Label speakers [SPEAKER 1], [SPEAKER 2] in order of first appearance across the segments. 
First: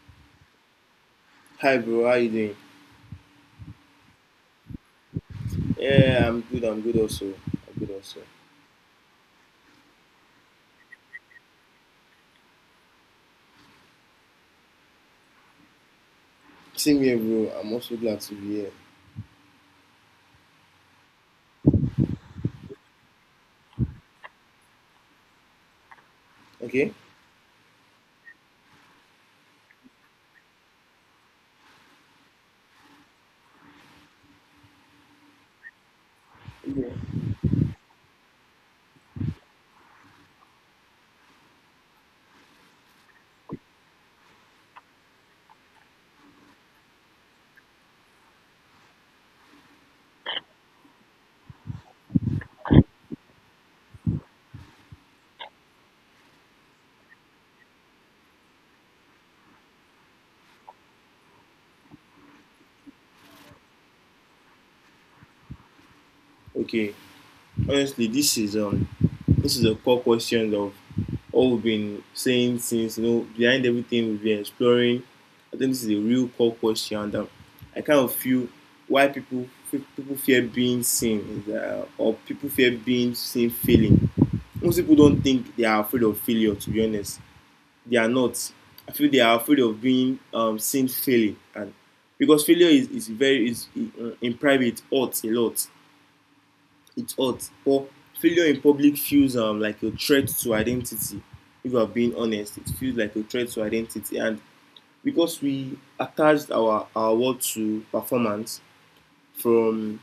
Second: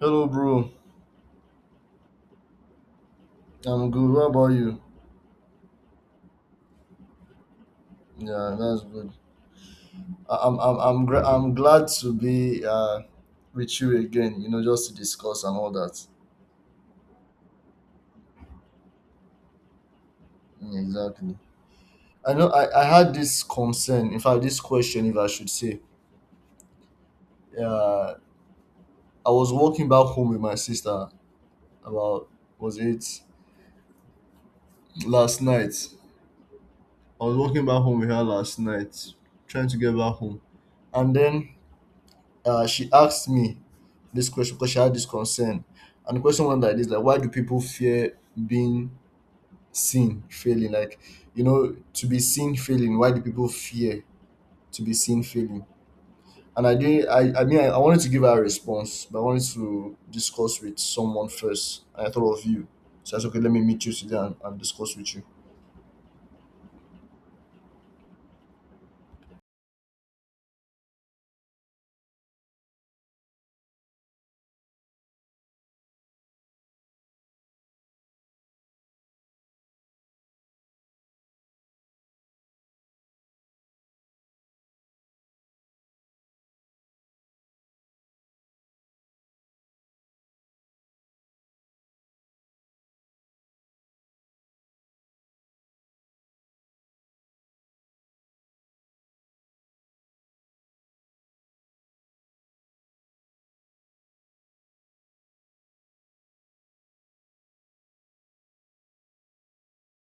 [SPEAKER 1] Hello, bro.
[SPEAKER 2] Hi bro, how you doing?
[SPEAKER 1] I'm good. What about you?
[SPEAKER 2] Yeah, I'm good. I'm good also. I'm good also.
[SPEAKER 1] Yeah, that's good. I'm glad to be with you again. Just to discuss and all that.
[SPEAKER 2] Same here, bro. I'm also glad to be here.
[SPEAKER 1] Mm, exactly. I know. I had this concern. In fact, this question, if I should say.
[SPEAKER 2] Okay.
[SPEAKER 1] Uh, I was walking back home with my sister, about, was it, last night.
[SPEAKER 2] Yeah.
[SPEAKER 1] I was walking back home with her last night, trying to get back home, and then she asked me this question because she had this concern. And the question went like this, like why do people fear being seen failing? Like, to be seen failing, why do people fear to be seen failing? And I didn't I mean, I wanted to give her a response, but I wanted to discuss with someone first. And I thought of you. So I said, okay, let me meet you today, and discuss with you.
[SPEAKER 2] Okay. Honestly, this is a core question of all we've been saying since you know behind everything we've been exploring. I think this is a real core question that I kind of feel why people fear being seen is, or people fear being seen failing. Most people don't think they are afraid of failure. To be honest, they are not. I feel they are afraid of being seen failing, and because failure is very is in private it hurts a lot. It hurts, but failure in public feels like a threat to identity. If you are being honest, it feels like a threat to identity, and because we attached our worth to performance from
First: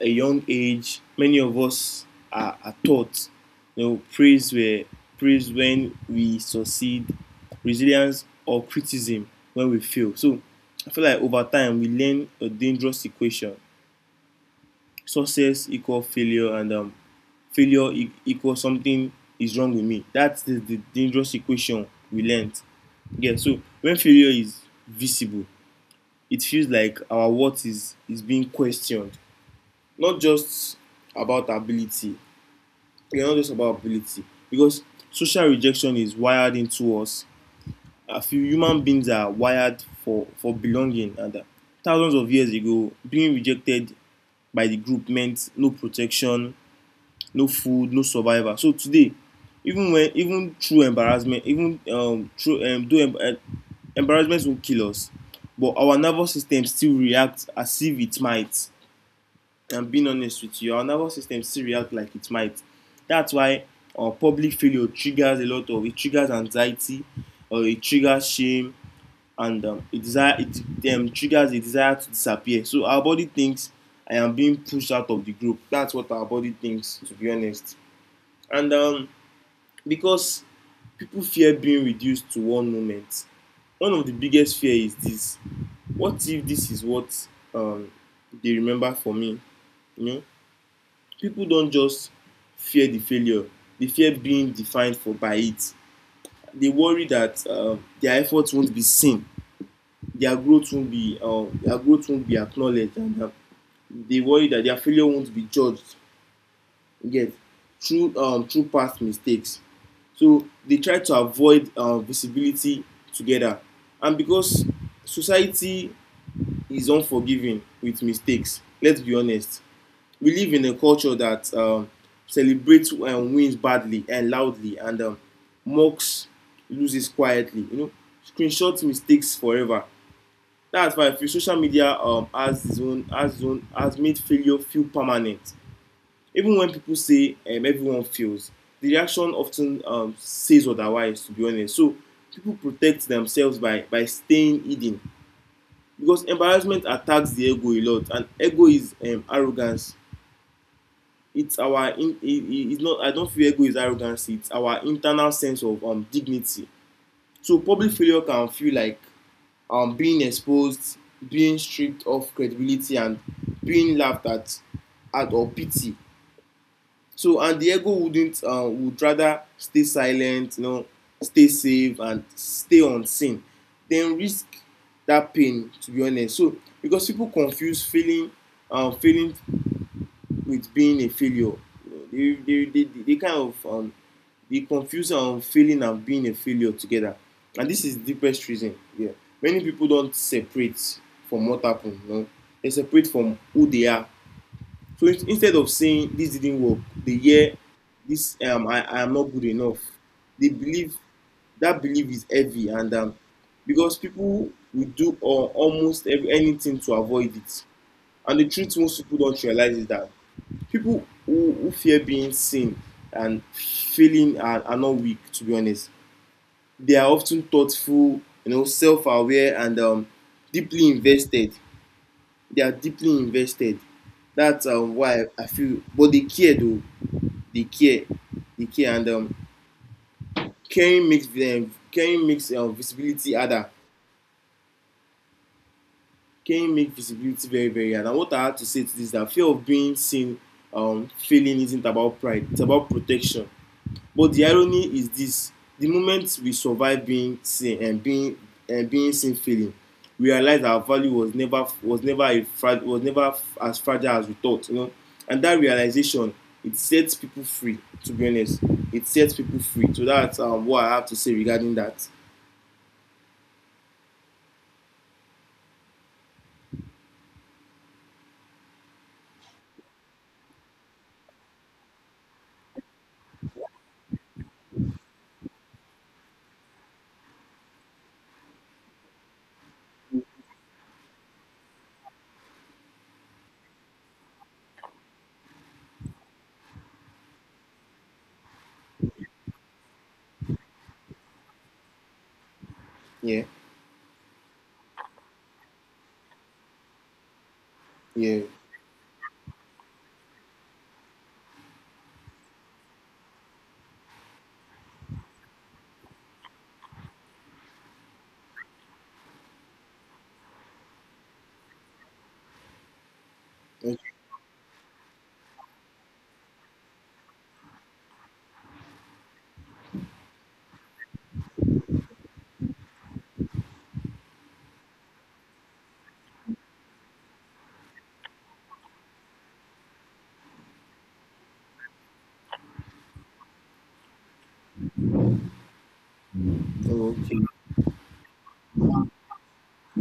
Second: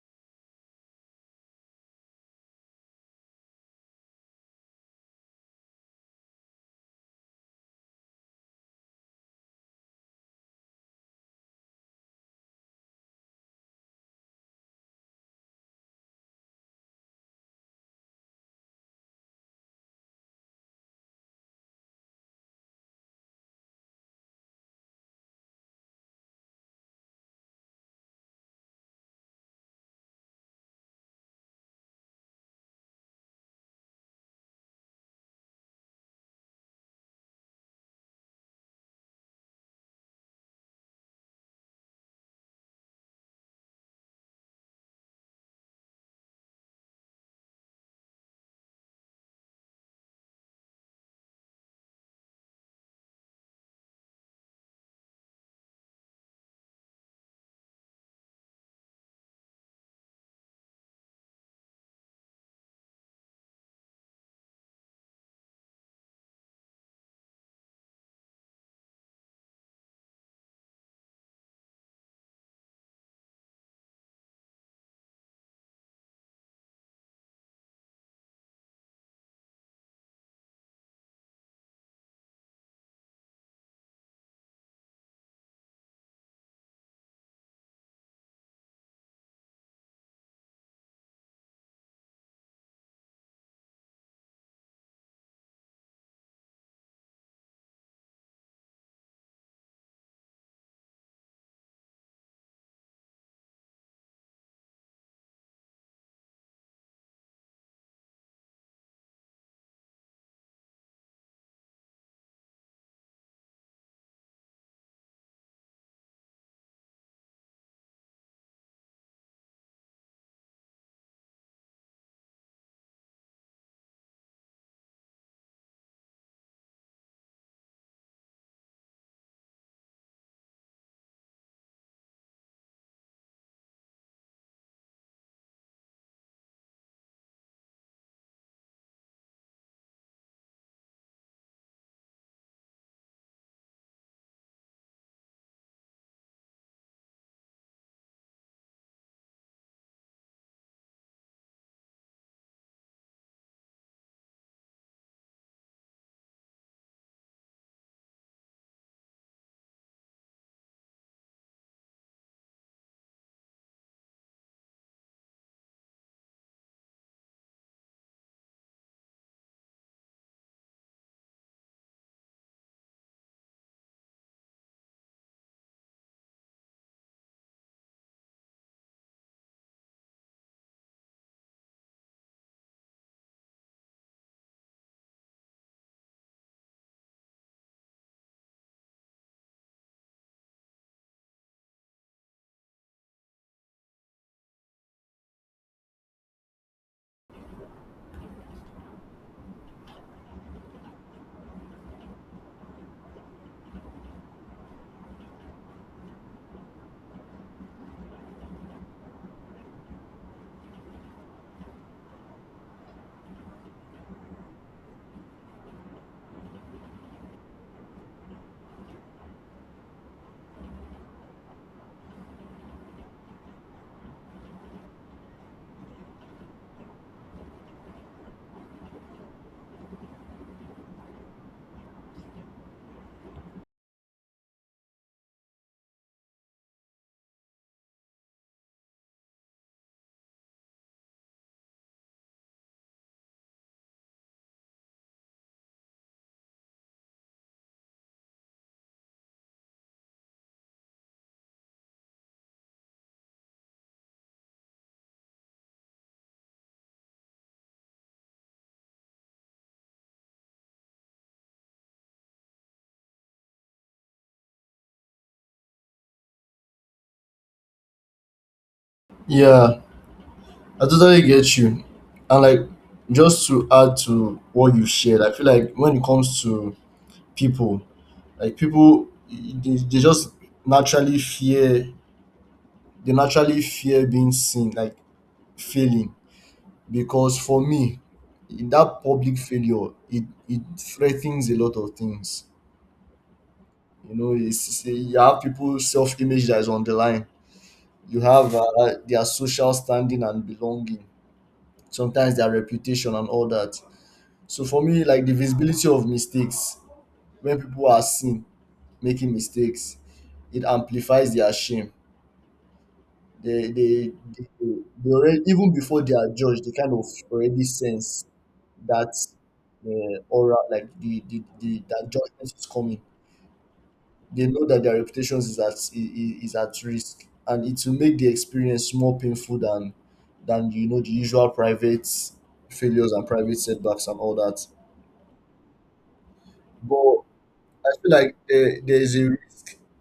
[SPEAKER 2] a young age, many of us are taught, you know, praise when we succeed, resilience or criticism when we fail. So I feel like over time we learn a dangerous equation: success equal failure, and equal something is wrong with me. That's the dangerous equation we learned. Yeah. So when failure is visible, it feels like our worth is being questioned, not just about ability we are not just about ability because social rejection is wired into us. I feel human beings are wired for belonging. And thousands of years ago, being rejected by the group meant no protection, no food, no survival. So today, even through embarrassment, even through though em- eh, embarrassment will kill us, but our nervous system still reacts as if it might. I'm being honest with you, our nervous system still reacts like it might. That's why public failure triggers a lot of it triggers anxiety, or it triggers shame, and it desire it triggers a desire to disappear. So our body thinks I am being pushed out of the group. That's what our body thinks, to be honest. And because people fear being reduced to one moment, one of the biggest fear is this: what if this is what um, they remember for me? You know, people don't just fear the failure, they fear being defined for by it. They worry that their efforts won't be seen, their growth won't be acknowledged, and they worry that their failure won't be judged yet through past mistakes, so they try to avoid visibility together. And because society is unforgiving with mistakes, let's be honest, we live in a culture that celebrates wins badly and loudly, and mocks loses quietly. You know, screenshots mistakes forever. That's why I feel social media has its own has its own has made failure feel permanent. Even when people say everyone fails, the reaction often says otherwise. To be honest, so people protect themselves by staying hidden because embarrassment attacks the ego a lot, and ego is arrogance it's our in, it, it's not I don't feel ego is arrogance. It's our internal sense of dignity. So public failure can feel like being exposed, being stripped of credibility, and being laughed at or pity. So and the ego wouldn't would rather stay silent, you know, stay safe and stay unseen then risk that pain, to be honest. So because people confuse feeling feeling with being a failure. They kind of they confuse failing and being a failure together. And this is the best reason. Yeah. Many people don't separate from what happened. You know? They separate from who they are. So instead of saying this didn't work, they hear this I am not good enough. They believe that belief is heavy, and because people will do anything to avoid it. And the truth most people don't realize is that people who fear being seen and failing are not weak, to be honest. They are often thoughtful, you know, self-aware, and deeply invested. They are deeply invested. That's why I feel but they care though. They care. They care. And caring makes visibility harder. Caring makes visibility very, very hard. And what I have to say to this is that fear of being seen failing isn't about pride, it's about protection. But the irony is this: the moment we survive being seen and being seen failing, we realize our value was never as fragile as we thought, you know. And that realization, it sets people free, to be honest. It sets people free. So that's what I have to say regarding that.
[SPEAKER 1] Yeah, I totally get you. And like, just to add to what you shared, I feel like when it comes to people, like people, they just naturally fear, they naturally fear being seen like failing, because for me that public failure, it threatens a lot of things.
[SPEAKER 2] Yeah,
[SPEAKER 1] You know it's, it's a- you have people self-image that is on the line, you
[SPEAKER 2] yeah.
[SPEAKER 1] have their social standing and belonging, sometimes their reputation and all that. So for me, like, the visibility of mistakes, when people are seen making mistakes, it amplifies their shame. They,
[SPEAKER 2] Okay.
[SPEAKER 1] they, they, they already, even before they are judged, they kind of already sense that aura, like the that judgment is coming. They know that their reputations is at is at risk, and it will make the experience more painful than the usual private failures and private setbacks and all that. But
[SPEAKER 2] Okay.
[SPEAKER 1] I feel like there is a,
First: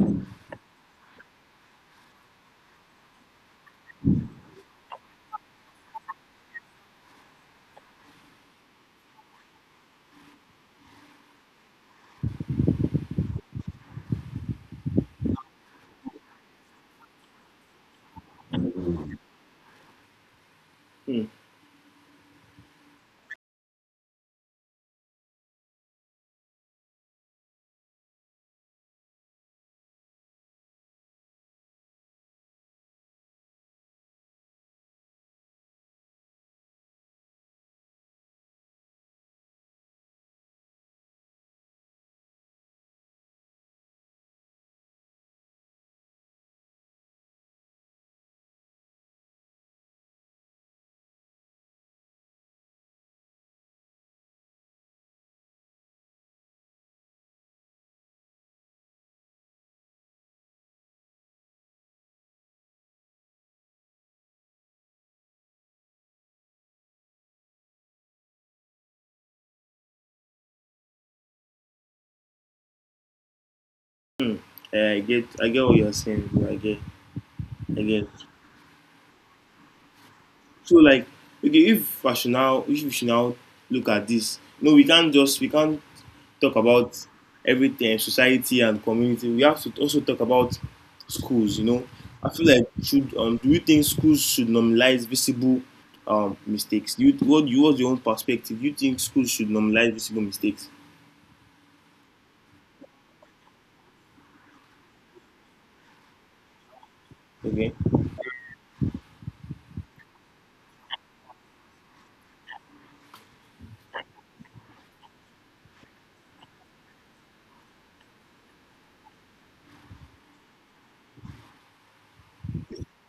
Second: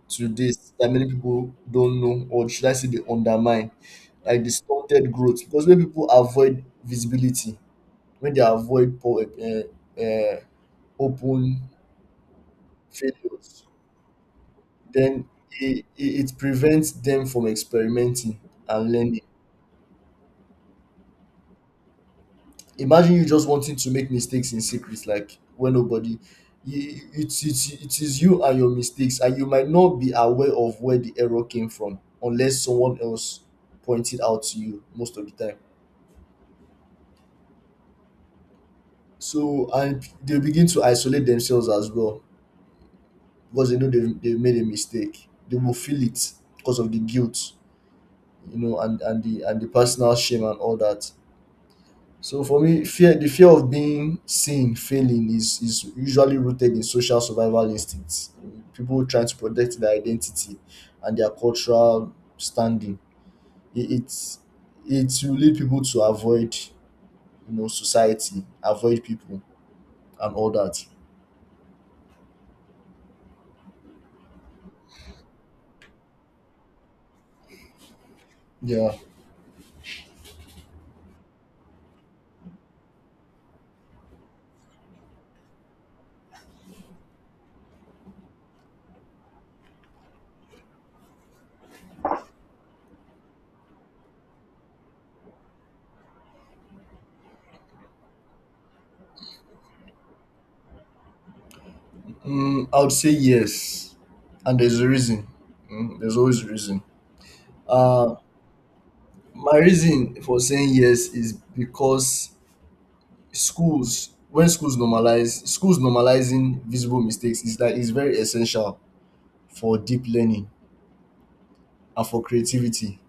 [SPEAKER 1] to this, that many people don't know, or should I say they undermine, like distorted growth. Because when people avoid visibility, when they avoid poor, open failures, then it prevents them from experimenting and learning.
[SPEAKER 2] Hmm.
[SPEAKER 1] Imagine you just wanting to make mistakes in secret, like when nobody. It, it, it is you and your mistakes, and you might not be aware of where the error came from unless someone else pointed out to you most of the time. So and they begin to isolate themselves as well, because they know they've made a mistake. They will feel it because of the guilt, and the personal shame and all that. So for me, fear the fear of being seen failing is usually rooted in social survival instincts, people trying to protect their identity and their cultural standing. It, it's it will lead people to avoid, society, avoid people and all that.
[SPEAKER 2] I get, I get what you're saying, bro. I get. I get.
[SPEAKER 1] Yeah.
[SPEAKER 2] So like okay, if we should now look at this, no, we can't talk about everything, society and community, we have to also talk about schools. You know, I feel like should do you think schools should normalize visible mistakes? Do you what you what's your own perspective? Do you think schools should normalize visible mistakes?
[SPEAKER 1] I would say yes, and there's a reason. There's always a reason.
[SPEAKER 2] Okay,
[SPEAKER 1] Uh, my reason for saying yes is because schools, when schools normalize, schools normalizing visible mistakes is that is very essential for deep learning and for creativity,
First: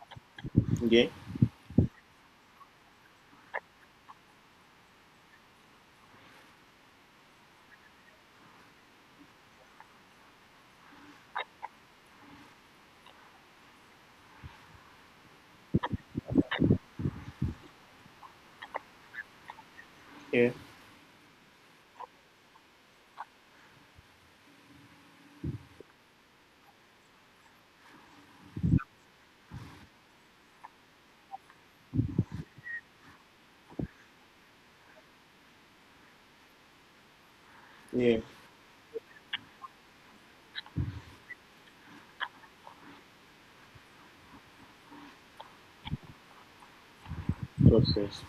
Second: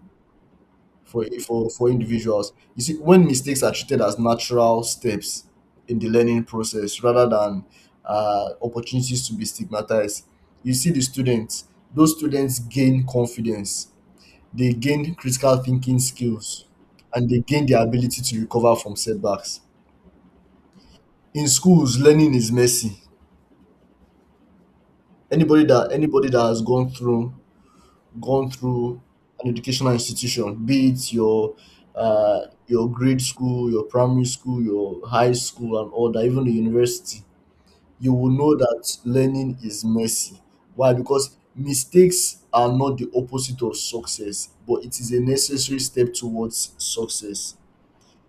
[SPEAKER 2] okay,
[SPEAKER 1] for individuals. You see, when mistakes are treated as natural steps in the learning process rather than opportunities to be stigmatized, you see the students. Those students gain confidence, they gain critical thinking skills, and they gain the ability to recover from setbacks.
[SPEAKER 2] yeah,
[SPEAKER 1] In schools, learning is messy. Anybody that has gone through an educational institution, be it your uh, your grade school, your primary school, your high school, and all that, even the university, you
[SPEAKER 2] yeah,
[SPEAKER 1] will know that learning is messy. Why? Because mistakes are not the opposite of success, but it is a necessary step towards success.
[SPEAKER 2] process,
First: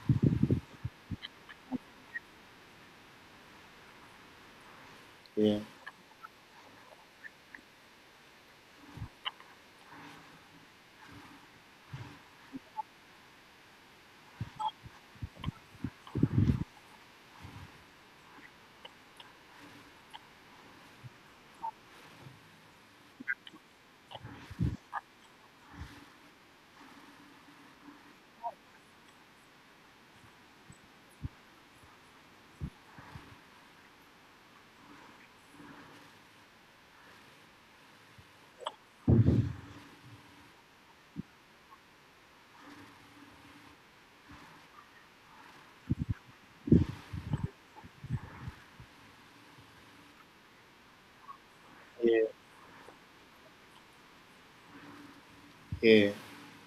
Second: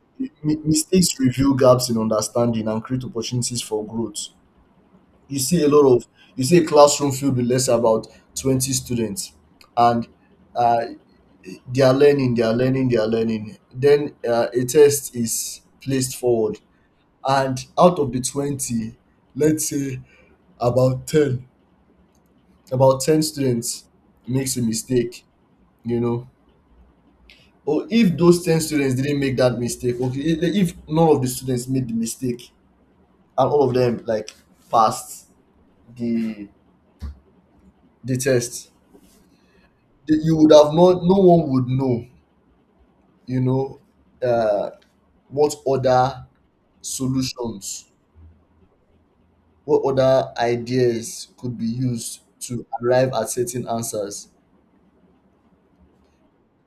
[SPEAKER 1] Mistakes reveal gaps in understanding and create opportunities for growth. You
[SPEAKER 2] yeah,
[SPEAKER 1] see a lot of you see a classroom filled with, let's say, about 20 students, and uh, they are learning, they are learning, they are learning. Then a test is placed forward, and out of the 20, let's say about ten, about ten, students makes a mistake. You know, or if those 10 students didn't make that mistake, okay, if none of the students made the mistake and all of them like passed the the test. You would have not, no one would know, you know, uh, what other solutions, what other ideas could be used
[SPEAKER 2] yeah,
[SPEAKER 1] to arrive at certain answers.
[SPEAKER 2] yeah,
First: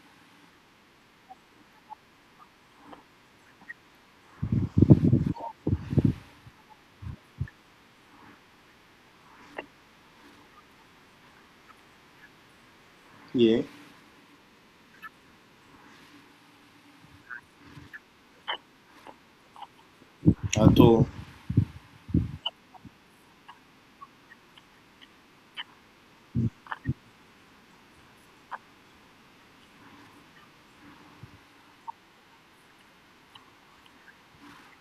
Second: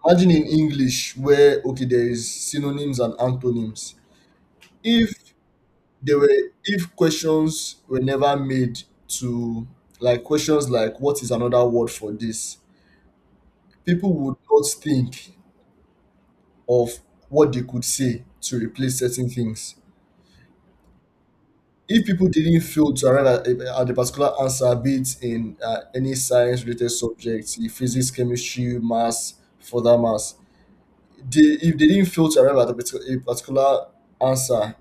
[SPEAKER 1] Imagine in English, where, okay, there is synonyms and antonyms. If there were, if questions were never made to, like, questions like what is another word for this,
[SPEAKER 2] yeah,
[SPEAKER 1] people would not think of what they could say to replace certain things.
[SPEAKER 2] at all,
[SPEAKER 1] If people didn't feel to arrive at, at a particular answer, be it in any science-related subject, in physics, chemistry, maths, for that mass, if they didn't feel to arrive at a particular answer,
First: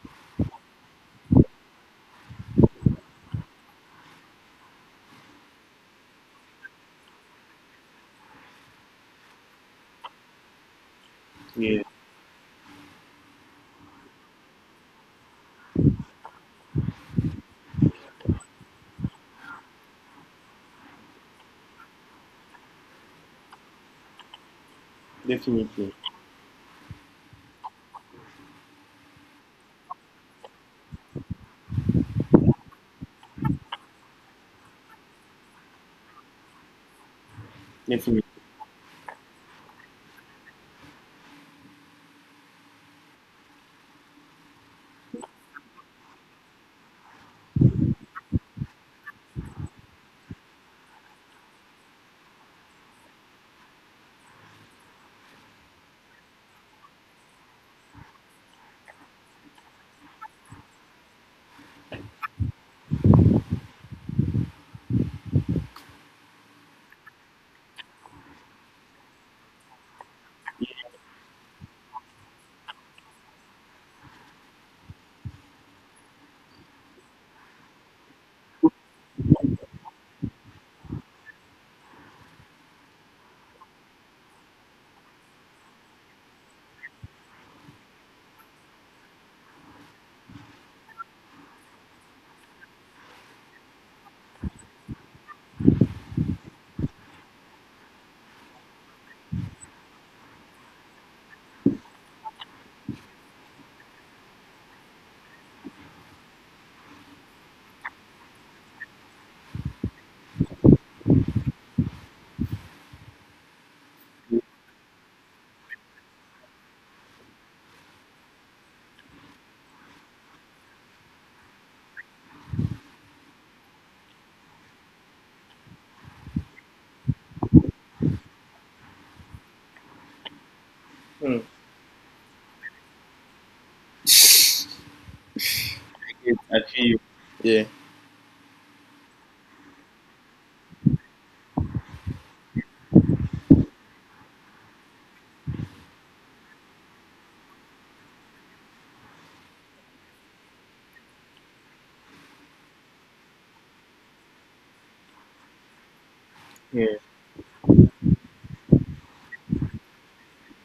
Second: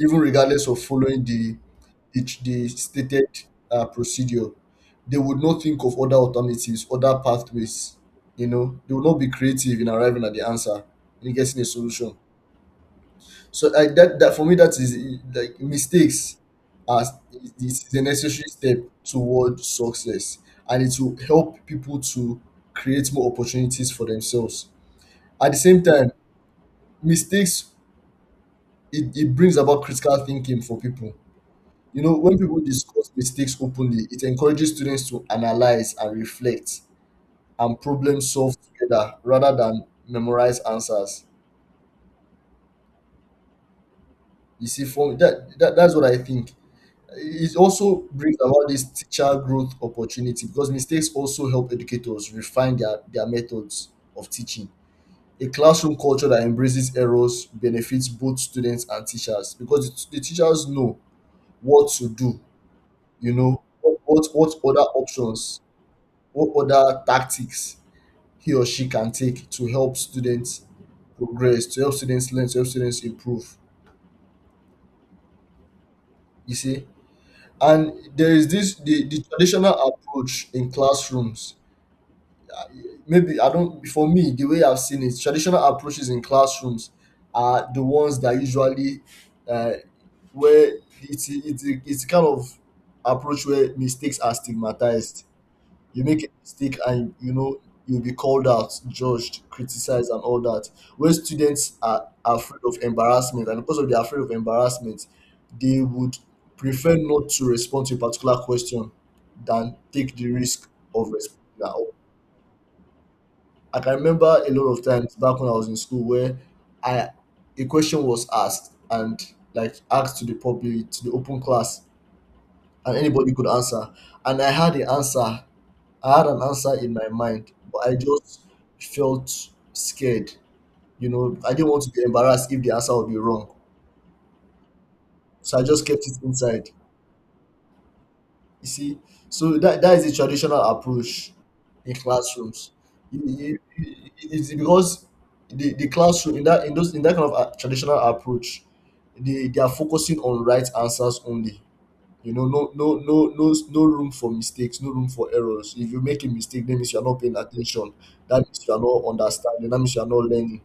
[SPEAKER 1] even regardless of following the stated procedure, they would not think of other alternatives, other pathways. You know, they would not be creative in arriving at the answer and getting a
[SPEAKER 2] yeah,
[SPEAKER 1] solution. So I that that for me that is, like mistakes as, this is a necessary step toward success, and it will help people to create more opportunities for themselves. At the same
[SPEAKER 2] definitely,
[SPEAKER 1] time, mistakes, it brings about critical thinking for people. You know, when people discuss mistakes openly, it encourages students to analyze and reflect and problem
[SPEAKER 2] definitely.
[SPEAKER 1] solve together rather than memorize answers. You see, for that, that that's what I think. It also brings about this teacher growth opportunity, because mistakes also help educators refine their methods of teaching. A classroom culture that embraces errors benefits both students and teachers, because the teachers know what to do, you know, what other options, what other tactics he or she can take to help students progress, to help students learn, to help students improve. You see? And there is this, the traditional approach in classrooms, maybe I don't. For me, the way I've seen it, traditional approaches in classrooms are the ones that usually, uh, where it's, it's kind of approach where mistakes are stigmatized. You make a mistake, and you know you'll be called out, judged, criticized, and all that. Where students are afraid of embarrassment, and because of they're afraid of embarrassment, they would prefer not to respond to a particular question than take the risk of responding. Like, I can remember a lot of times back when I was in school, where I a question was asked, and, like, asked to the public, to the open class, and anybody could answer. And I had the answer. I had an answer in my mind, but I just felt scared. You know,
[SPEAKER 2] Hmm.
[SPEAKER 1] I didn't want to be embarrassed if the answer would be wrong. So I just kept it
[SPEAKER 2] I get. I
[SPEAKER 1] inside.
[SPEAKER 2] feel you. Yeah,
[SPEAKER 1] You see, so that is a traditional approach in classrooms. You- you- you- It's because the classroom in that, in that kind of traditional approach, they are focusing on right answers only. You know, no, no, no, no, no room for mistakes, no room for errors. If you make a mistake, that means
[SPEAKER 2] yeah,
[SPEAKER 1] you are not paying attention. That means you are not understanding. That means you are not learning.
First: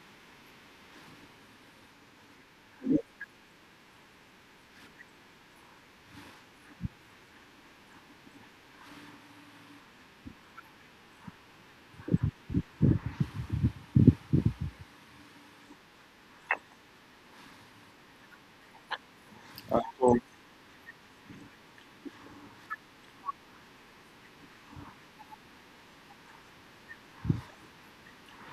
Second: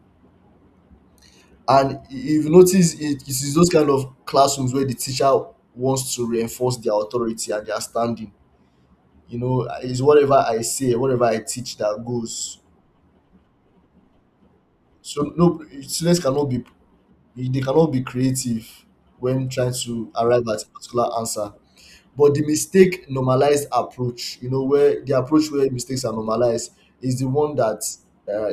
[SPEAKER 1] And if you notice, it is those kind of classrooms where the teacher wants to reinforce their authority and their standing, it's whatever I say, whatever I teach that goes. So no, students cannot be creative when trying
[SPEAKER 2] at
[SPEAKER 1] to
[SPEAKER 2] all,
[SPEAKER 1] arrive at a particular answer. But the mistake normalized approach, you know, where the approach where mistakes are normalized is the one that, uh,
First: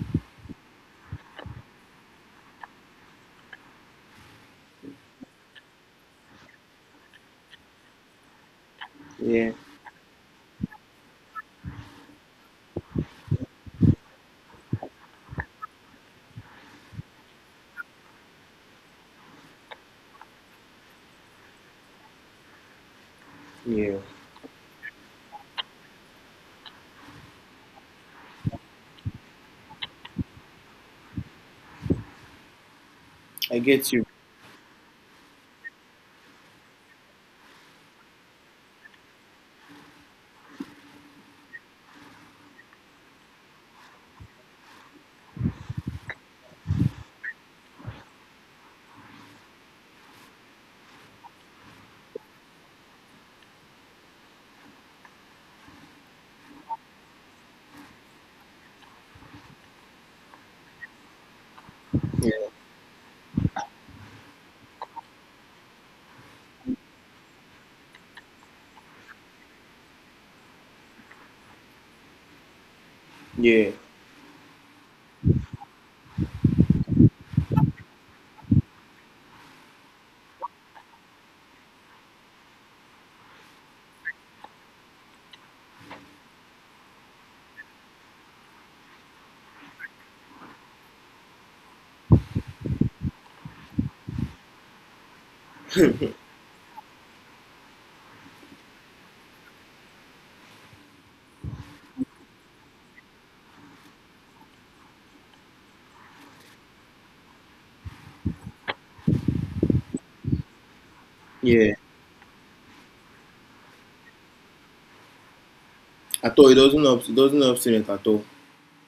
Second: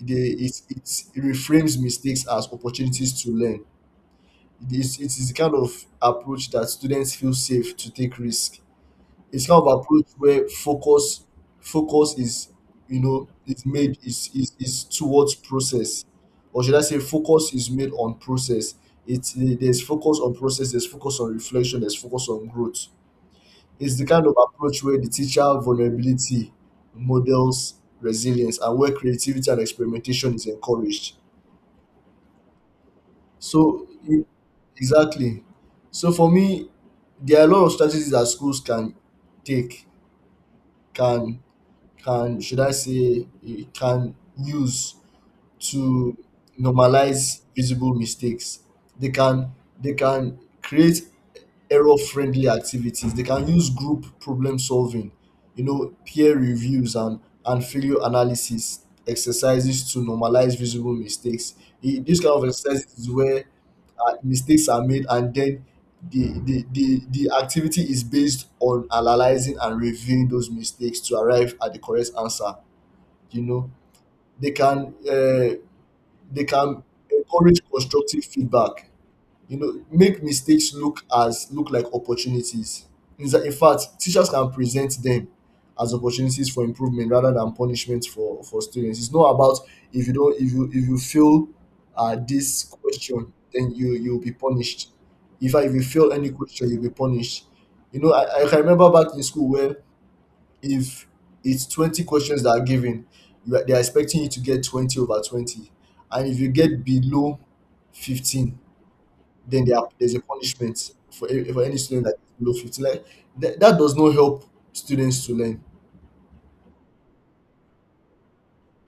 [SPEAKER 1] it reframes mistakes as opportunities to learn. It is the kind of approach that students feel safe to take risk. It's
[SPEAKER 2] yeah,
[SPEAKER 1] kind of approach where focus is, is made, is towards process, or should I say focus is made on process. It's there's focus on process, there's focus on reflection, there's focus on growth. It's
[SPEAKER 2] yeah.
[SPEAKER 1] the kind of approach where the teacher vulnerability models resilience, and where creativity and experimentation is encouraged.
[SPEAKER 2] I
[SPEAKER 1] So
[SPEAKER 2] get you.
[SPEAKER 1] e- exactly. So for me, there are a lot of strategies that schools can take can can should I say, it can use to normalize visible mistakes. They can they can create error friendly activities. They can use group problem solving, peer reviews, and failure analysis exercises to normalize visible mistakes. This
[SPEAKER 2] Yeah,
[SPEAKER 1] kind of exercises is where mistakes are made, and then the activity is based on analyzing and reviewing those mistakes to arrive at the correct answer. You
[SPEAKER 2] yeah.
[SPEAKER 1] know, they can uh, they can encourage constructive feedback, you know, make mistakes look as look like opportunities. In fact, teachers can present them as opportunities for improvement rather than punishment. For students, it's not about if you, if you fail this question, then you'll be punished. In fact, if you fail any question, you'll be punished. You know, I can remember back in school where if it's 20 questions that are given, you are, they are expecting you to get 20 over 20, and if you get below 15, there's a punishment for for
[SPEAKER 2] Yeah,
[SPEAKER 1] any student that is below 50. Like that does not help students to learn.
[SPEAKER 2] at all. It doesn't help. It doesn't help students at all.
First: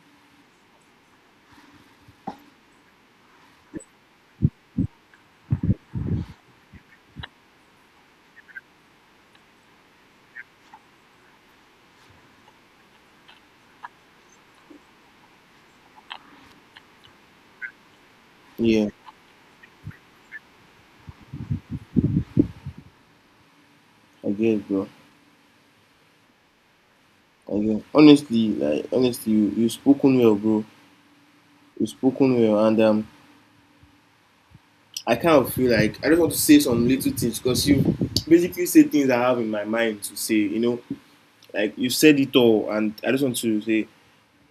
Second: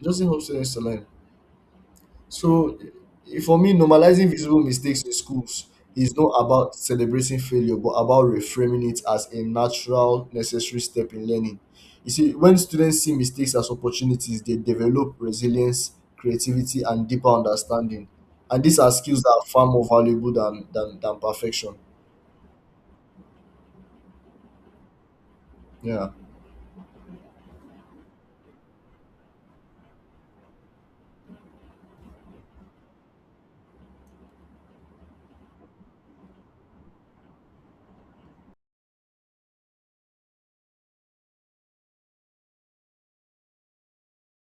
[SPEAKER 1] It doesn't help students to learn. So for me, normalizing visible mistakes in schools is not about celebrating failure but about reframing it as a natural, necessary step in learning. You see, when students see mistakes as opportunities, they develop resilience, creativity, and deeper understanding, and these
[SPEAKER 2] Yeah,
[SPEAKER 1] are skills that are far more valuable than perfection.
[SPEAKER 2] I guess, bro.
[SPEAKER 1] Yeah.
[SPEAKER 2] I guess. Honestly, like honestly, you spoken well, bro. You spoken well, and I kind of feel like I just want to say some little things because you basically say things I have in my mind to say. You know, like you said it all, and I just want to say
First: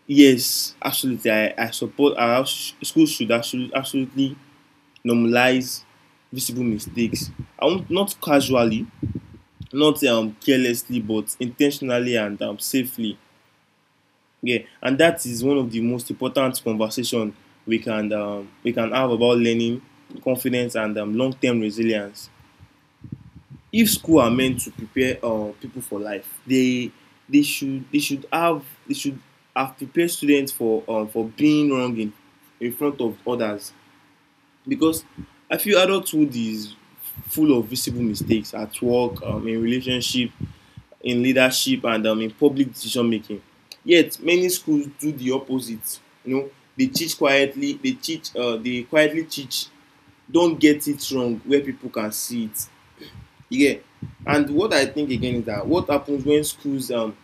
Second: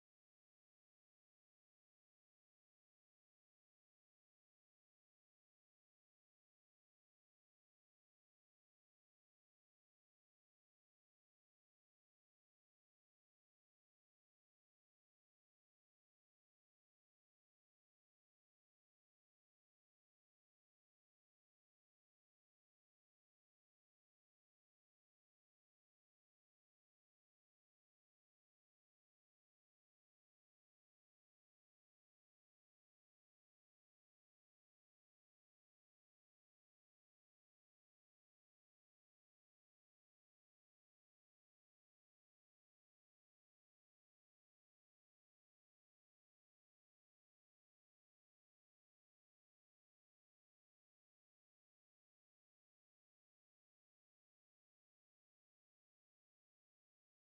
[SPEAKER 2] yes, absolutely. I support our schools should absolutely, absolutely normalize visible mistakes. I want not casually, not carelessly but intentionally and safely. Yeah, and that is one of the most important conversations we can have about learning, confidence, and long-term resilience. If school are meant to prepare people for life, they should they should have they should have prepared students for being wrong in front of others because I feel adulthood is full of visible mistakes at work, in relationship, in leadership, and in public decision making. Yet many schools do the opposite. You know, they teach quietly, they quietly teach, don't get it wrong where people can see it. Yeah. And what I think again is that what happens when schools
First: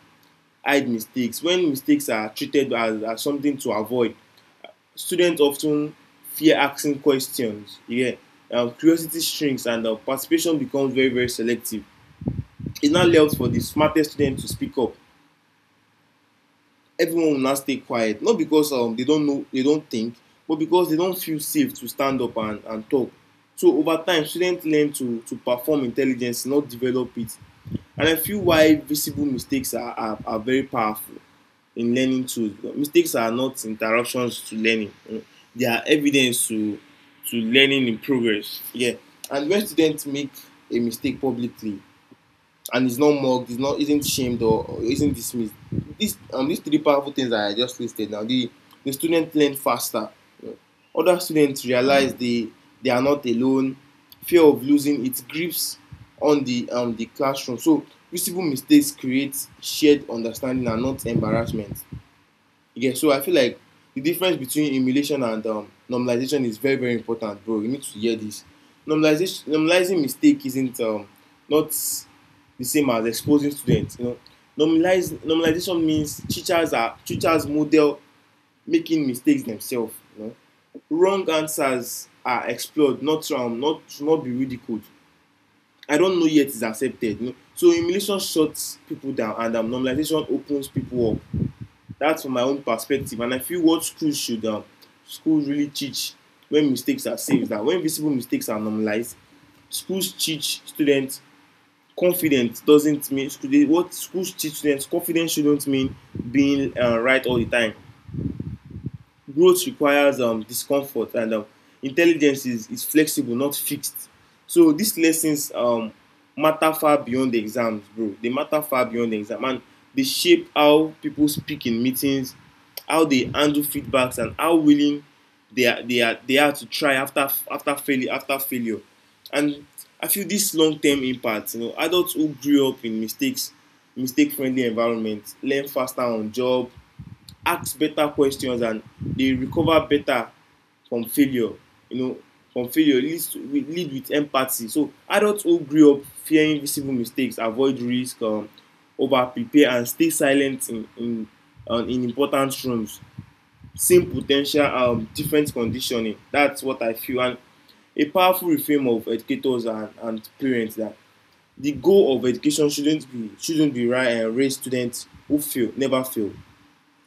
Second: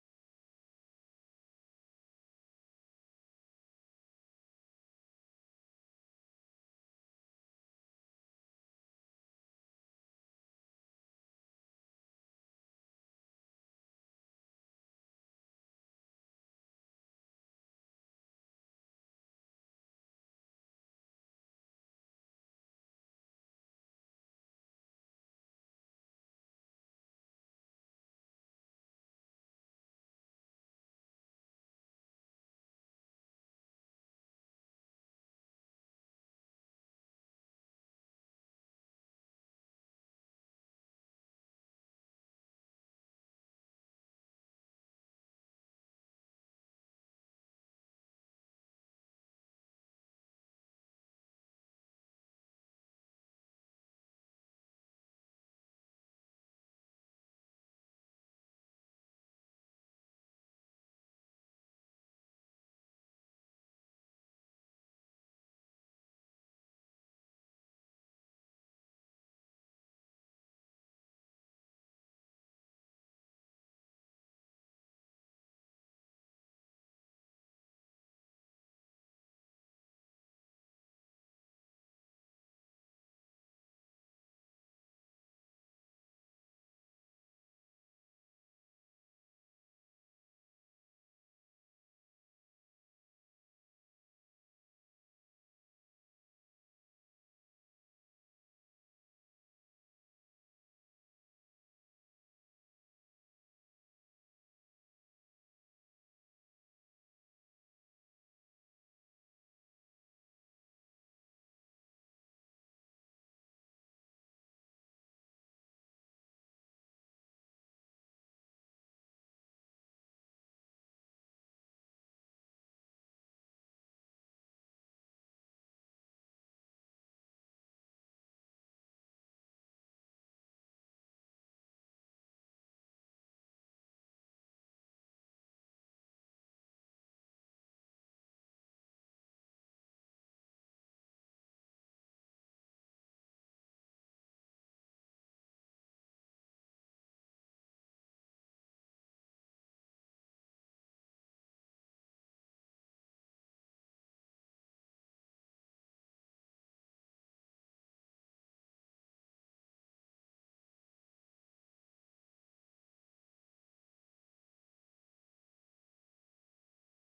[SPEAKER 2] hide mistakes, when mistakes are treated as something to avoid, students often fear asking questions. Yeah. Curiosity shrinks and participation becomes very, very selective. It now allows for the smartest students to speak up. Everyone will not stay quiet, not because they don't think, but because they don't feel safe to stand up and talk. So over time students learn to perform intelligence not develop it. And I feel why visible mistakes are very powerful in learning tools. Mistakes are not interruptions to learning. Mm. They are evidence to learning in progress. Yeah. And when students make a mistake publicly and is not mocked, is not isn't shamed, or isn't dismissed. These three powerful things that I just listed now, the student learn faster. You know. Other students realize they are not alone. Fear of losing its grips on the classroom. So visible mistakes create shared understanding and not embarrassment. Yeah, so I feel like the difference between emulation and normalization is very, very important, bro. You need to hear this. Normalization, normalizing mistake isn't not the same as exposing students. You know, normalize normalization means teachers model making mistakes themselves. You know, wrong answers are explored, not be ridiculed. I don't know yet is accepted. You know? So emulation shuts people down, and normalization opens people up. That's from my own perspective, and I feel what schools should schools really teach when mistakes are saved. That when visible mistakes are normalized, schools teach students confidence doesn't mean, what schools teach students confidence shouldn't mean being right all the time. Growth requires discomfort and intelligence is flexible not fixed. So these lessons matter far beyond the exams, bro. They matter far beyond the exam, and they shape how people speak in meetings, how they handle feedbacks, and how willing they are to try after after failure. And I feel this long-term impact, you know, adults who grew up in mistakes mistake-friendly environments learn faster on job. Ask better questions, and they recover better from failure. You know, from failure leads to, we lead with empathy. So adults who grew up fearing visible mistakes avoid risk, over prepare, and stay silent in important rooms. Same potential, different conditioning, that's what I feel. And a powerful reframe of educators and parents, that the goal of education shouldn't be right and raise students who fail never fail,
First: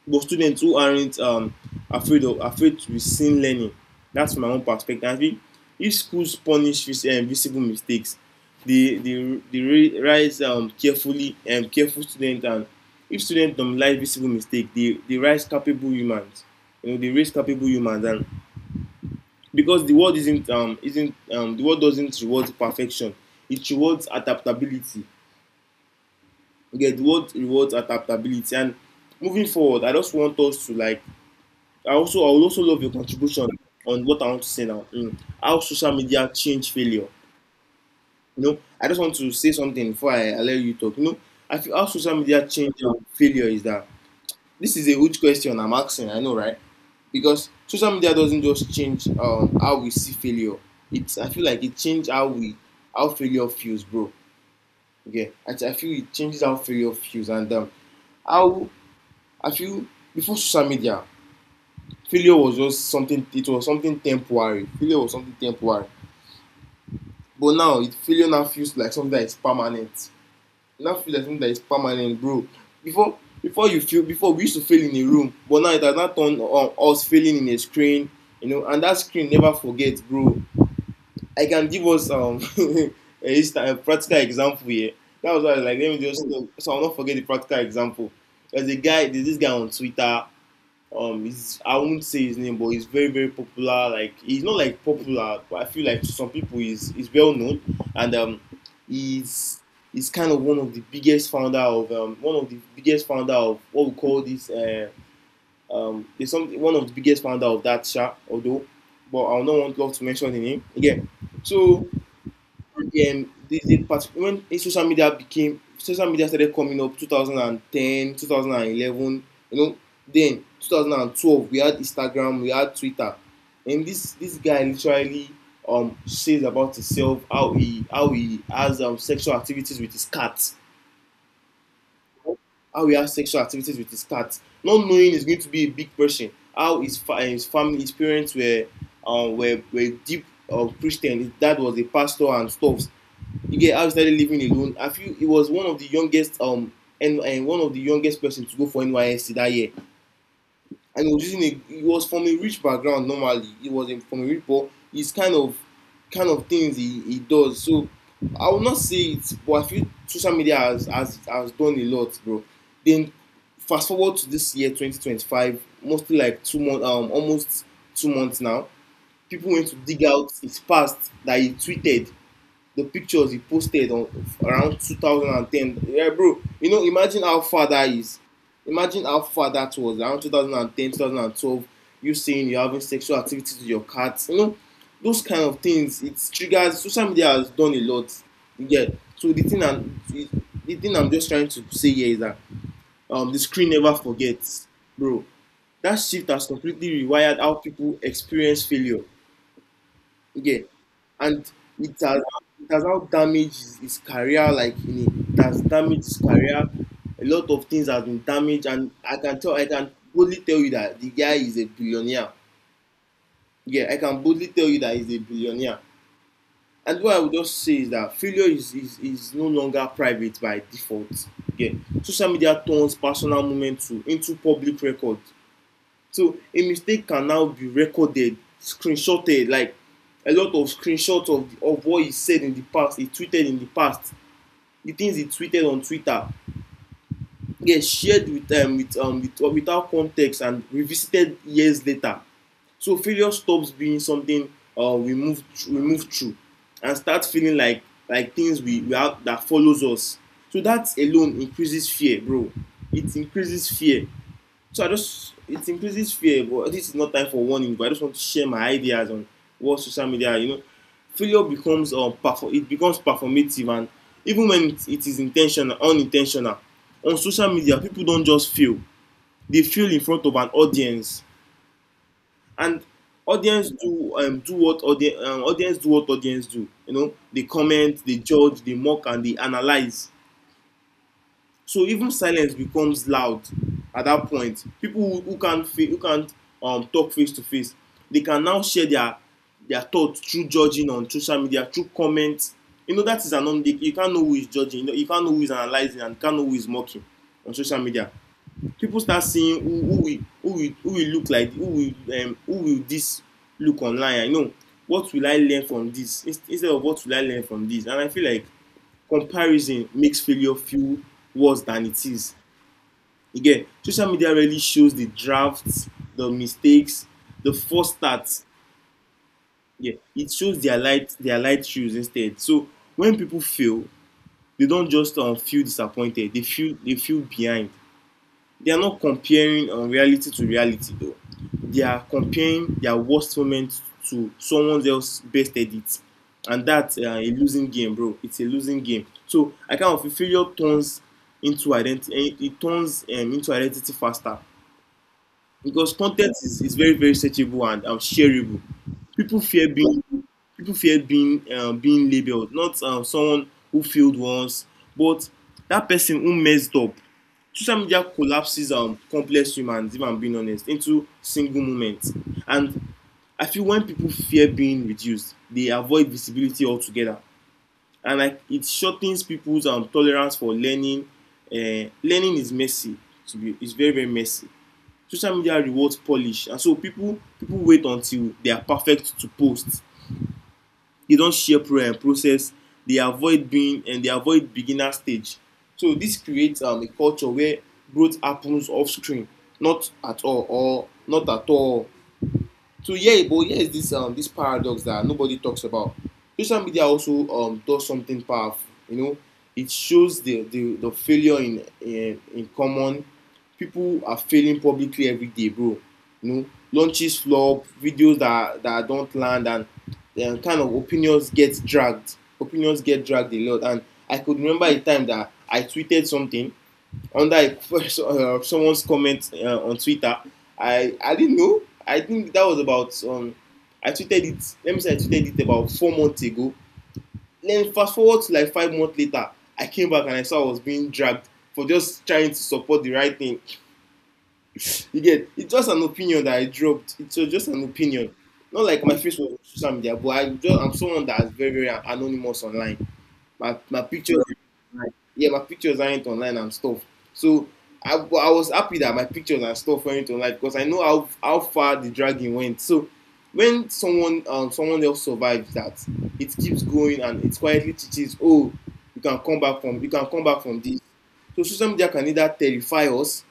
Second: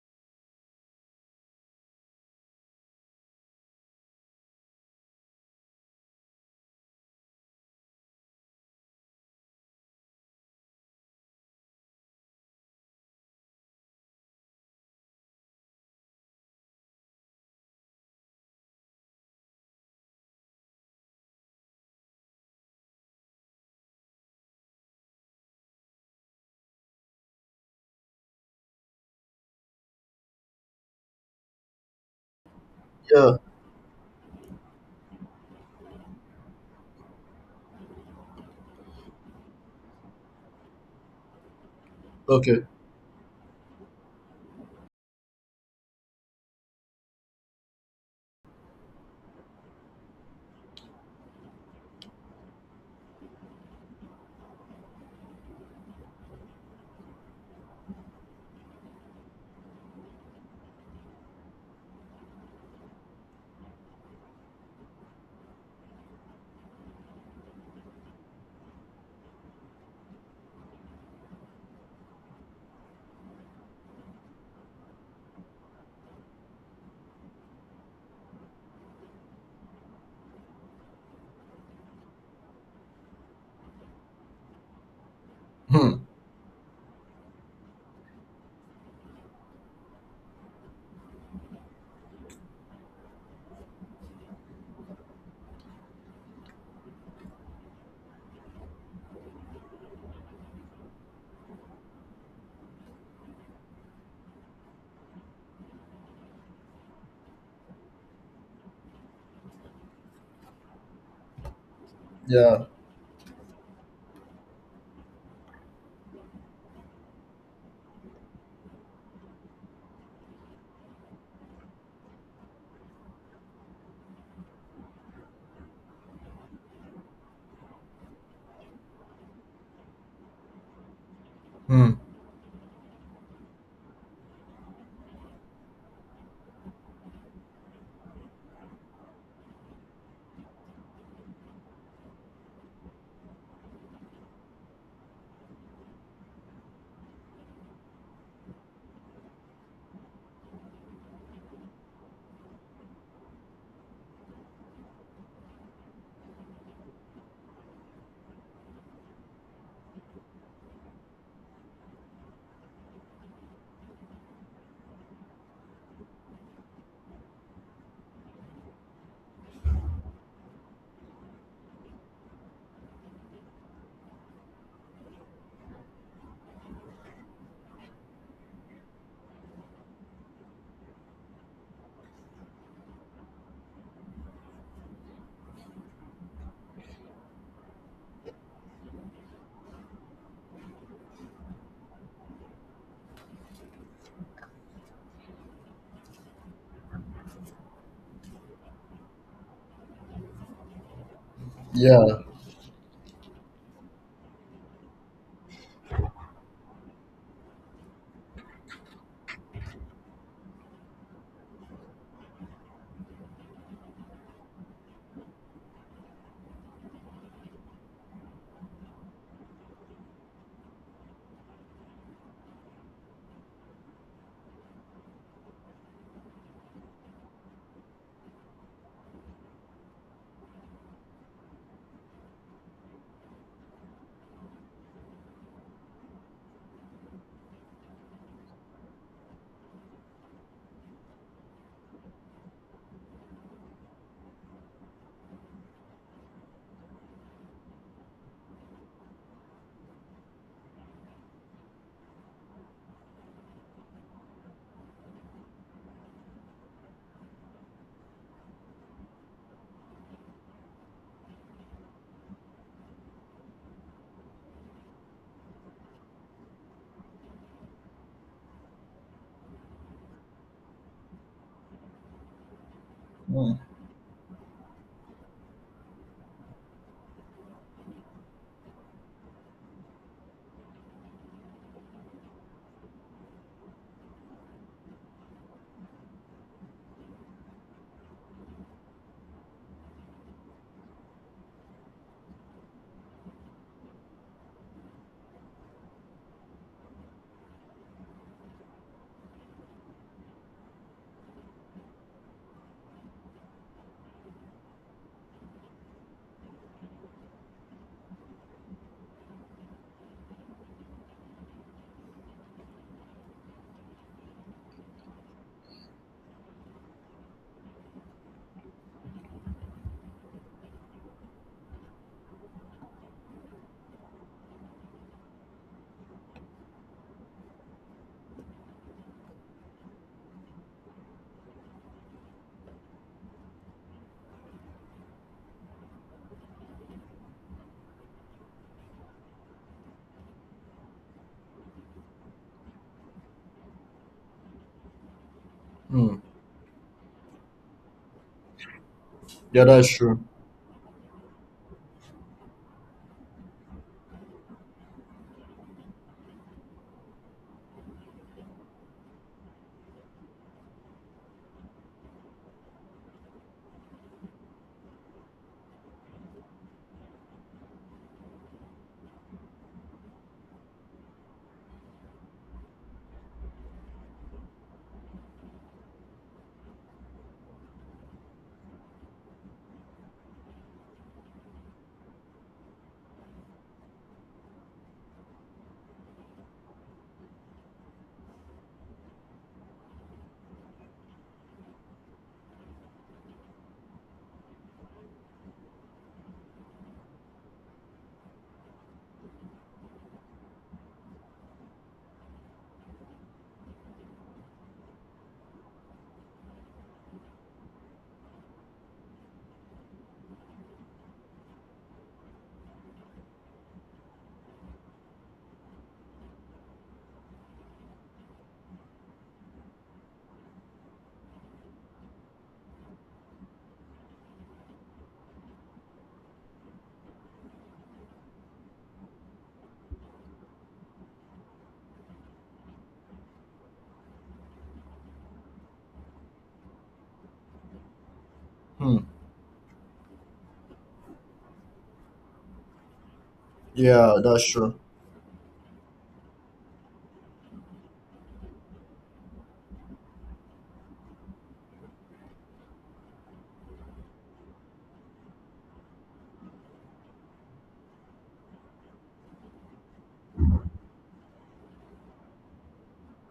[SPEAKER 2] but students who aren't afraid to be seen learning. That's my own perspective. I think if schools punish visible mistakes, they rise carefully and careful student. And if students don't like visible mistake, they rise capable humans. You know, they raise capable humans. And because the world isn't, the world doesn't reward perfection. It rewards adaptability. Okay, the world rewards adaptability. And moving forward, I just want us to, like, I also, I would also love your
[SPEAKER 1] Yeah.
[SPEAKER 2] contribution on what I want to say now. Mm. How social media change failure. You know, I just want to say something before I, allow let you talk. You know, I feel how social media
[SPEAKER 1] Okay.
[SPEAKER 2] change failure is that, this is a huge question I'm asking. I know, right? Because social media doesn't just change how we see failure. It's, I feel like it changed how we, how failure feels, bro. Okay, I feel it changes how failure feels and how I feel. Before social media, failure was just something, it was something temporary. But now, it failure now feels like something that is permanent. It now feels like something that is permanent, bro. Before before you feel before we used to fail in a room, but now it has not turned on, us failing in a screen. You know, and that screen never forget, bro. I can give us a, a practical example here. That was why I was like, let me
[SPEAKER 1] Hmm.
[SPEAKER 2] just, so I'll not forget the practical example. There's this guy on Twitter. He's, I won't say his name, but he's very very popular. Like, he's not like popular, but I feel like to some people he's well known. And um, he's he's kind of one of the biggest founder of one of the biggest founder of what we call this, there's some, one of the biggest founder of that shop, although, but I don't want love to mention the name again. So
[SPEAKER 1] Yeah.
[SPEAKER 2] the when social media became, social media started coming up 2010, 2011, you know. Then 2012 we had Instagram, we had Twitter. And this guy literally says about himself how he, how he has sexual activities with his cat.
[SPEAKER 1] Hmm.
[SPEAKER 2] How he has sexual activities with his cat, not knowing he's going to be a big person. How his family, his parents were deep Christian. His dad was a pastor and stuff, you get. How he started living alone, I feel it was one of the youngest and one of the youngest person to go for NYSC that year. And he was using, a, he was from a rich background normally. He was in, from a rich, but his kind of, kind of things he does. So I will not say it, but I feel social media has done a lot, bro. Then fast forward to this year, 2025, mostly like 2 months, almost 2 months now, people went to dig out his past, that he tweeted the pictures he posted on around 2010. Yeah, bro. You know, imagine how far that is. Imagine how far that was, around 2010, 2012. You saying you're having sexual activity with your cats. You know, those kind of things. It triggers. Social media has done a lot. Yeah. So the thing I'm just trying to say here is that the screen never forgets, bro. That shift has completely rewired how people experience failure. Yeah, and it
[SPEAKER 1] Yeah.
[SPEAKER 2] has, it has now damaged his career. Like in a, it has damaged his career. A lot of things have been damaged, and I can boldly tell you that the guy is a billionaire. Yeah, I can boldly tell you that he's a billionaire. And what I would just say is that failure is no longer private by default. Yeah, social media turns personal moments to into public records. So a mistake can now be recorded, screenshotted, like a lot of screenshots of what he said in the past, he tweeted in the past, the things he tweeted on Twitter, get shared without context and revisited years later. So failure stops being something we move through and start feeling like things we have that follows us. So that alone increases fear, bro. It increases fear. So I just it increases fear, but this is not time for warning. But I just want to share my ideas on what social media. You know, failure becomes it becomes performative, and even when it is intentional, unintentional, on social media people don't just fail; they fail in front of an audience. And
[SPEAKER 1] Hmm.
[SPEAKER 2] audience do what audience do. You know, they comment, they judge, they mock, and they analyze. So even silence becomes loud. At that point, people who can't talk face to face, they can now share their thoughts through judging on social media through comments. You know, that is anon, they, you can't know who is judging you, know, you can't know who is analyzing, and you can't know who is mocking on social media. People start seeing who will look like, who will this look online. You know, what will I learn from this. And I feel like comparison makes failure feel worse than it is. Again, social media really shows the drafts, the mistakes, the false starts. Yeah, it shows their light, their light shoes instead. So when people fail, they don't just feel disappointed. They feel behind. They are not comparing reality to reality though. They are comparing their worst moment to someone else's best edit. And that's a losing game, bro. It's a losing game. So I kind of feel failure turns into identity. It turns into identity faster, because
[SPEAKER 1] Hmm.
[SPEAKER 2] content is very very searchable and shareable. people
[SPEAKER 1] Yeah,
[SPEAKER 2] fear
[SPEAKER 1] that's
[SPEAKER 2] being
[SPEAKER 1] true.
[SPEAKER 2] People fear being being labeled not someone who failed once, but that person who messed up. Social media collapses complex humans, if I'm being honest, into single moments. And I feel when people fear being reduced, they avoid visibility altogether. And like it shortens people's tolerance for learning. Learning is messy. To be, it's very very messy. Social media rewards polish, and so people wait until they are perfect to post. They don share process. They avoid being they avoid beginner stage. So this creates a culture where growth happens off screen. Not at all, or not at all. So yeah, but here is this this paradox that nobody talks about. Social media also does something powerful. You know, it shows the failure in common. People are failing publicly every day, bro. You know, launches flop, videos that don't land, and kind of opinions get dragged. Opinions get dragged a lot. And I could remember a time that I tweeted something under someone's comment on Twitter. I didn't know. I think that was about I tweeted it. Let me say I tweeted it about 4 months ago. Then fast forward to like 5 months later, I came back and I saw I was being dragged for just trying to support the right thing. You get, it's just an opinion that I dropped. It's just an opinion. Not like my
[SPEAKER 1] Hmm.
[SPEAKER 2] face was on social media, but I just, I'm someone that is very very anonymous online. My
[SPEAKER 1] Yeah,
[SPEAKER 2] pictures,
[SPEAKER 1] that's true.
[SPEAKER 2] right. Yeah, my pictures aren't online and stuff. So I was happy that my pictures and stuff went online, because I know how far the dragging went. So when someone someone else survives that, it keeps going, and it quietly teaches. Oh, you can come back from this. So social media can either terrify us,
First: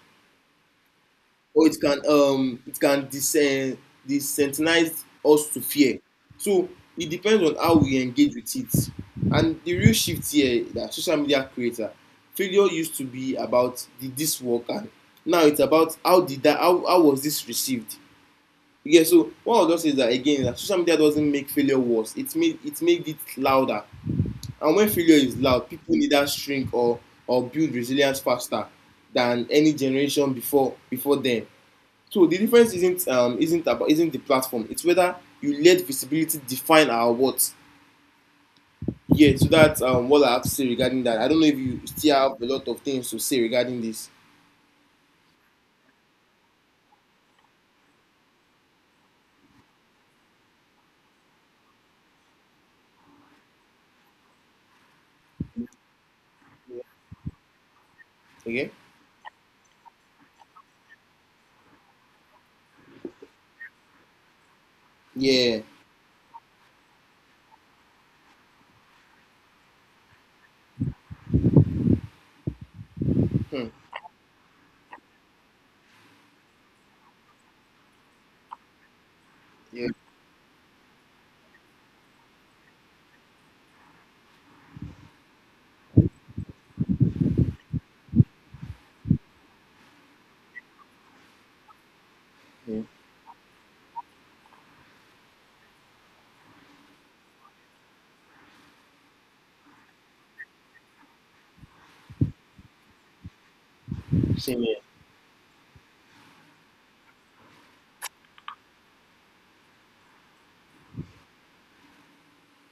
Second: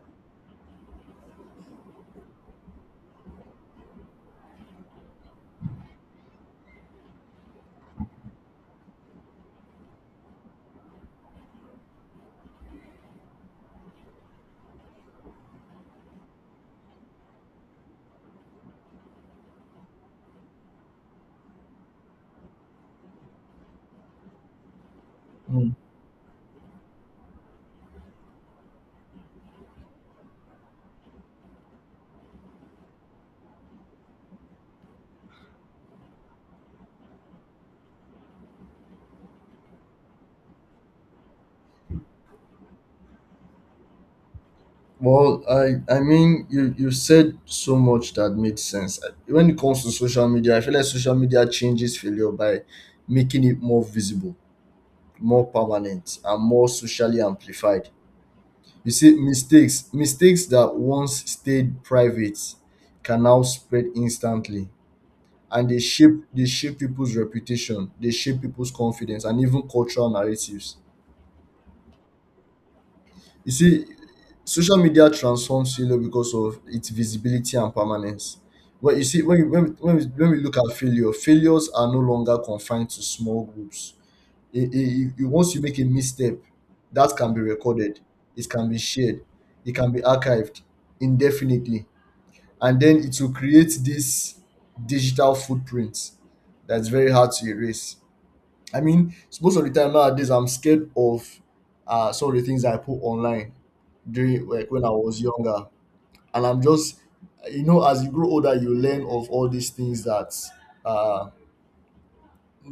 [SPEAKER 2] or it can desensitize us to fear. So it depends on how we engage with it. And the real shift here that social media creator, failure used to be about did this work. And now it's about how did that, how was this received. Yeah, so what I'll just say is that again, that social media doesn't make failure worse, it made, it made it louder. And when failure is loud,
[SPEAKER 1] Hmm.
[SPEAKER 2] people either shrink or build resilience faster than any generation before then. So the difference isn't about isn't the platform. It's whether you let visibility define our what. Yeah, so that's what I have to say regarding that. I don't know if you still have a lot of things to say regarding this.
[SPEAKER 1] Well, I mean, you said so much that made sense. When it comes to social media, I feel like social media changes failure by making it more visible, more permanent, and more socially amplified.
[SPEAKER 2] Okay?
[SPEAKER 1] You see, mistakes that once stayed private can now spread instantly,
[SPEAKER 2] Yeah.
[SPEAKER 1] and they shape people's reputation, they shape people's confidence, and even cultural narratives. You
[SPEAKER 2] Hmm.
[SPEAKER 1] see, social media transforms failure because of its visibility and permanence. Well, you see, when you, when, we-
[SPEAKER 2] Yeah.
[SPEAKER 1] when, we, when we look at failure, failures are no longer confined to small groups. Once you make a misstep, that can be recorded, it can be shared, it can be archived indefinitely, and
[SPEAKER 2] Yeah.
[SPEAKER 1] then it will create this digital footprint that's very hard to erase. I mean, most of the time nowadays, I'm scared of some of the things I put online during,
[SPEAKER 2] Same
[SPEAKER 1] like,
[SPEAKER 2] here.
[SPEAKER 1] when I was younger. And I'm just, you know, as you grow older, you learn of all these things, that uh,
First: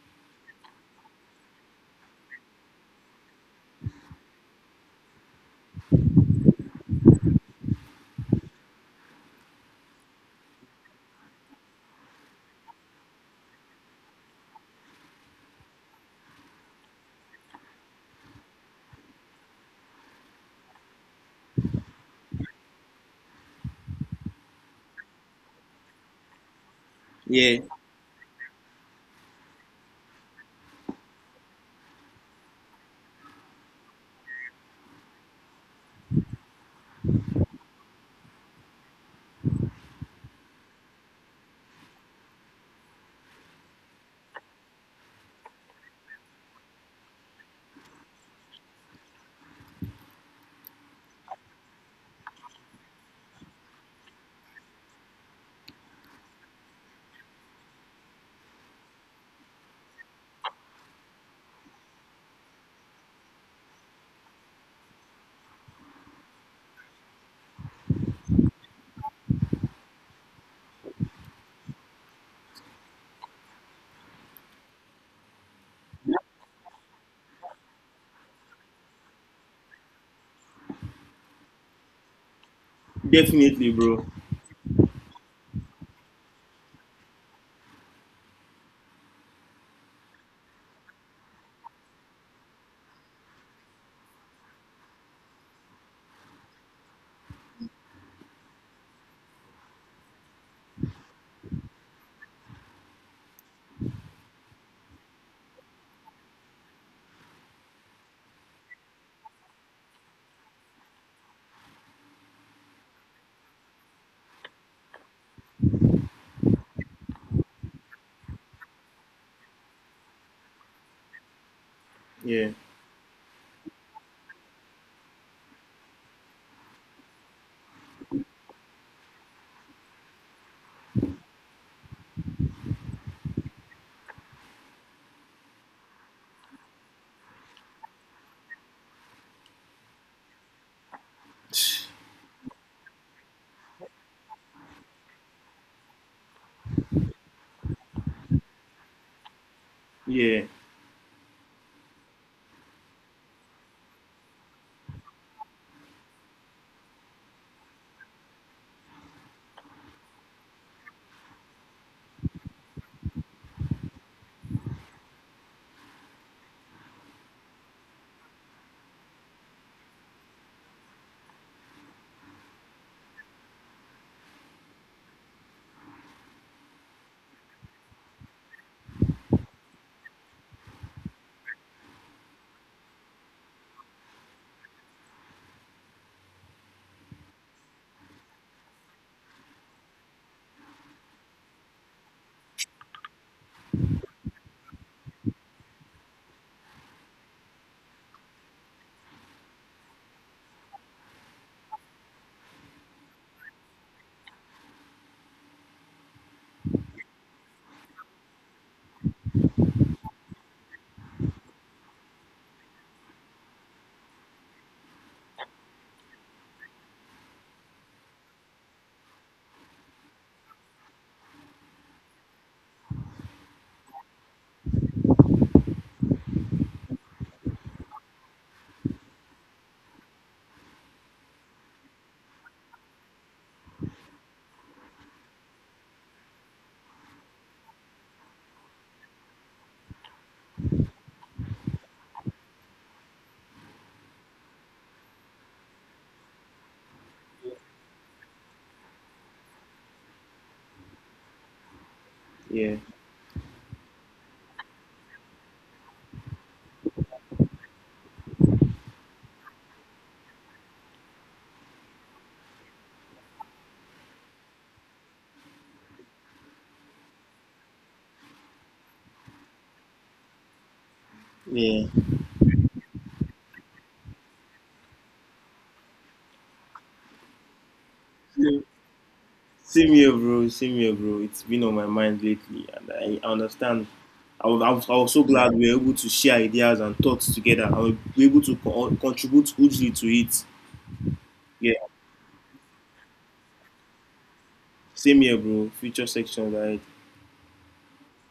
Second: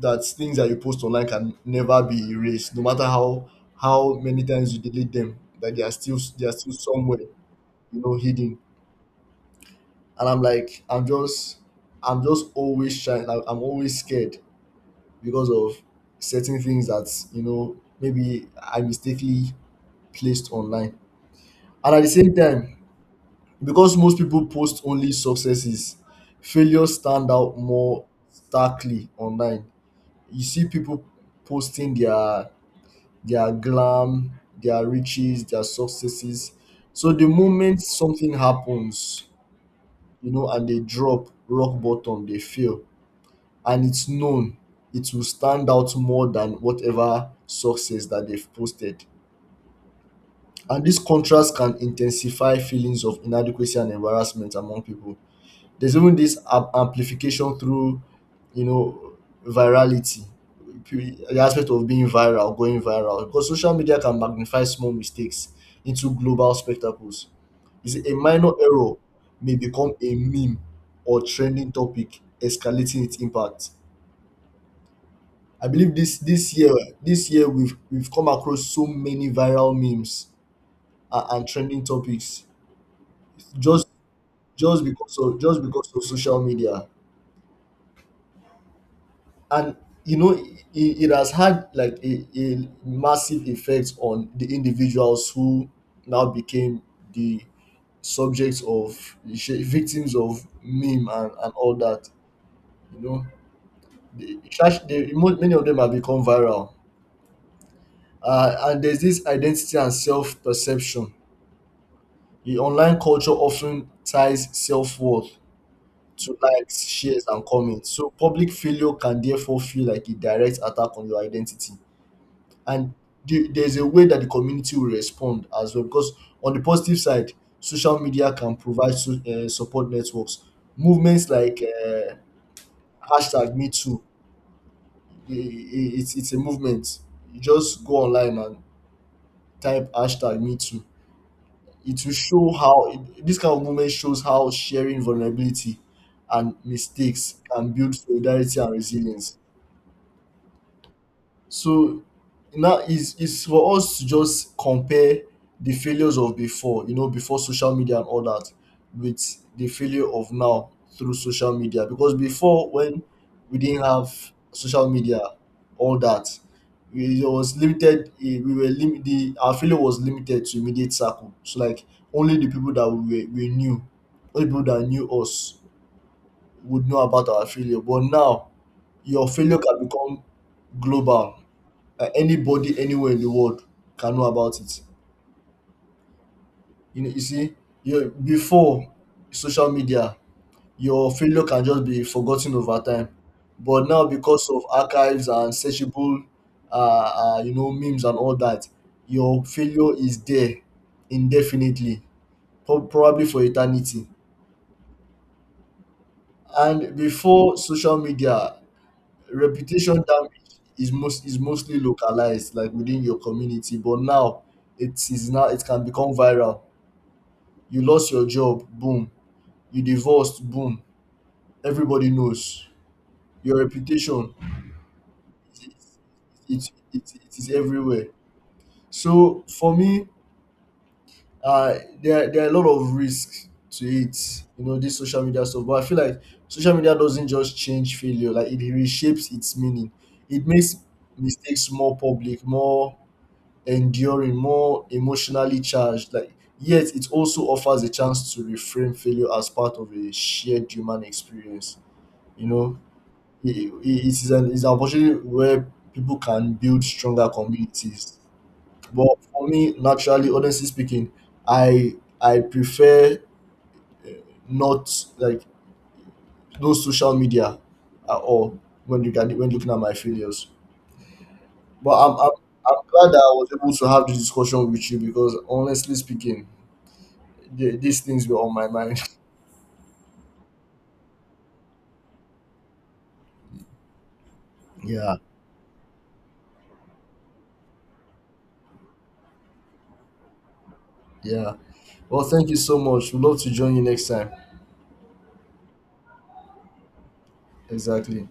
[SPEAKER 1] things that you post online can never be erased, no matter how many times you delete them, that they are still, they are still somewhere, you know, hidden. And I'm like, I'm just always shy. Like, I'm always scared because of certain things that, you know, maybe I mistakenly placed online. And at the same time, because most people post only successes, failures stand out
[SPEAKER 2] Yeah.
[SPEAKER 1] more starkly online. You see people posting their glam, their riches, their successes. So the moment something happens, you know, and they drop rock bottom, they fail, and it's known, it will stand out more than whatever success that they've posted. And this contrast can intensify feelings of inadequacy and embarrassment among people. There's even this amplification through, you know, virality, the aspect of being viral, going viral, because social media can magnify small mistakes into global spectacles. You see, a minor error may become a meme or trending topic, escalating its impact. I believe this year, we've come across so many viral memes and trending topics
[SPEAKER 2] Definitely,
[SPEAKER 1] just
[SPEAKER 2] bro.
[SPEAKER 1] just because of social media. And you know, it has had, like, a massive effect on the individuals who now became the subjects of the sh- victims of meme and all that. You know, they, trash- they, mo- many of them have become viral. And there's this identity and self-perception. The online culture often ties self-worth to likes, shares, and comments. So public failure can therefore feel like a direct attack on your identity.
[SPEAKER 2] Yeah.
[SPEAKER 1] And there's a way that the community will respond as well. Because on the positive side, social media can provide support networks. Movements like hashtag Me Too. It's a movement. You just go online and type hashtag Me Too. It will show how, it, this kind of moment shows how sharing vulnerability and mistakes can build solidarity and resilience.
[SPEAKER 2] Yeah.
[SPEAKER 1] So now is for us to just compare the failures of before, you know, before social media and all that, with the failure of now through social media. Because before, when we didn't have social media, all that, we, it was limited, the our failure was limited to immediate circle. So, like, only the people that we knew, only people that knew us would know about our failure. But now your failure can become global. Anybody anywhere in the world can know about it. You know, you see, you before social media, your failure can just be forgotten over time. But now, because of archives and searchable, you know, memes and all that, your failure is there indefinitely, probably for eternity. And before social media, reputation damage is mostly localized, like within your community. But now, it is now it can become viral. You lost your job, boom. You divorced, boom. Everybody knows your reputation. it, it, It is everywhere. So for me, uh there, there are a lot of risks to it, you know, this social media stuff. But I feel like social media doesn't just change failure, like, it reshapes its meaning. It makes mistakes more public, more enduring, more emotionally charged, like, yet it also offers a chance to reframe failure as part of a shared human experience. You
[SPEAKER 2] Yeah.
[SPEAKER 1] know, it's an opportunity where people can build stronger communities. But for me, naturally, honestly speaking, I prefer uh, not, like, no social media at all when you can, when looking at my failures.
[SPEAKER 2] Yeah.
[SPEAKER 1] But I'm glad that I was able to have this discussion with you, because honestly speaking, these things were on my mind.
[SPEAKER 2] Same here, bro. Same here, bro. It's been on my mind lately, and I understand. I was
[SPEAKER 1] Yeah,
[SPEAKER 2] so glad we were able to share ideas and thoughts together, and we were able to contribute hugely to it.
[SPEAKER 1] yeah.
[SPEAKER 2] Yeah,
[SPEAKER 1] Well, thank you so much. We'd love to join you next time.
[SPEAKER 2] same here, bro. Future section, right?
[SPEAKER 1] Exactly.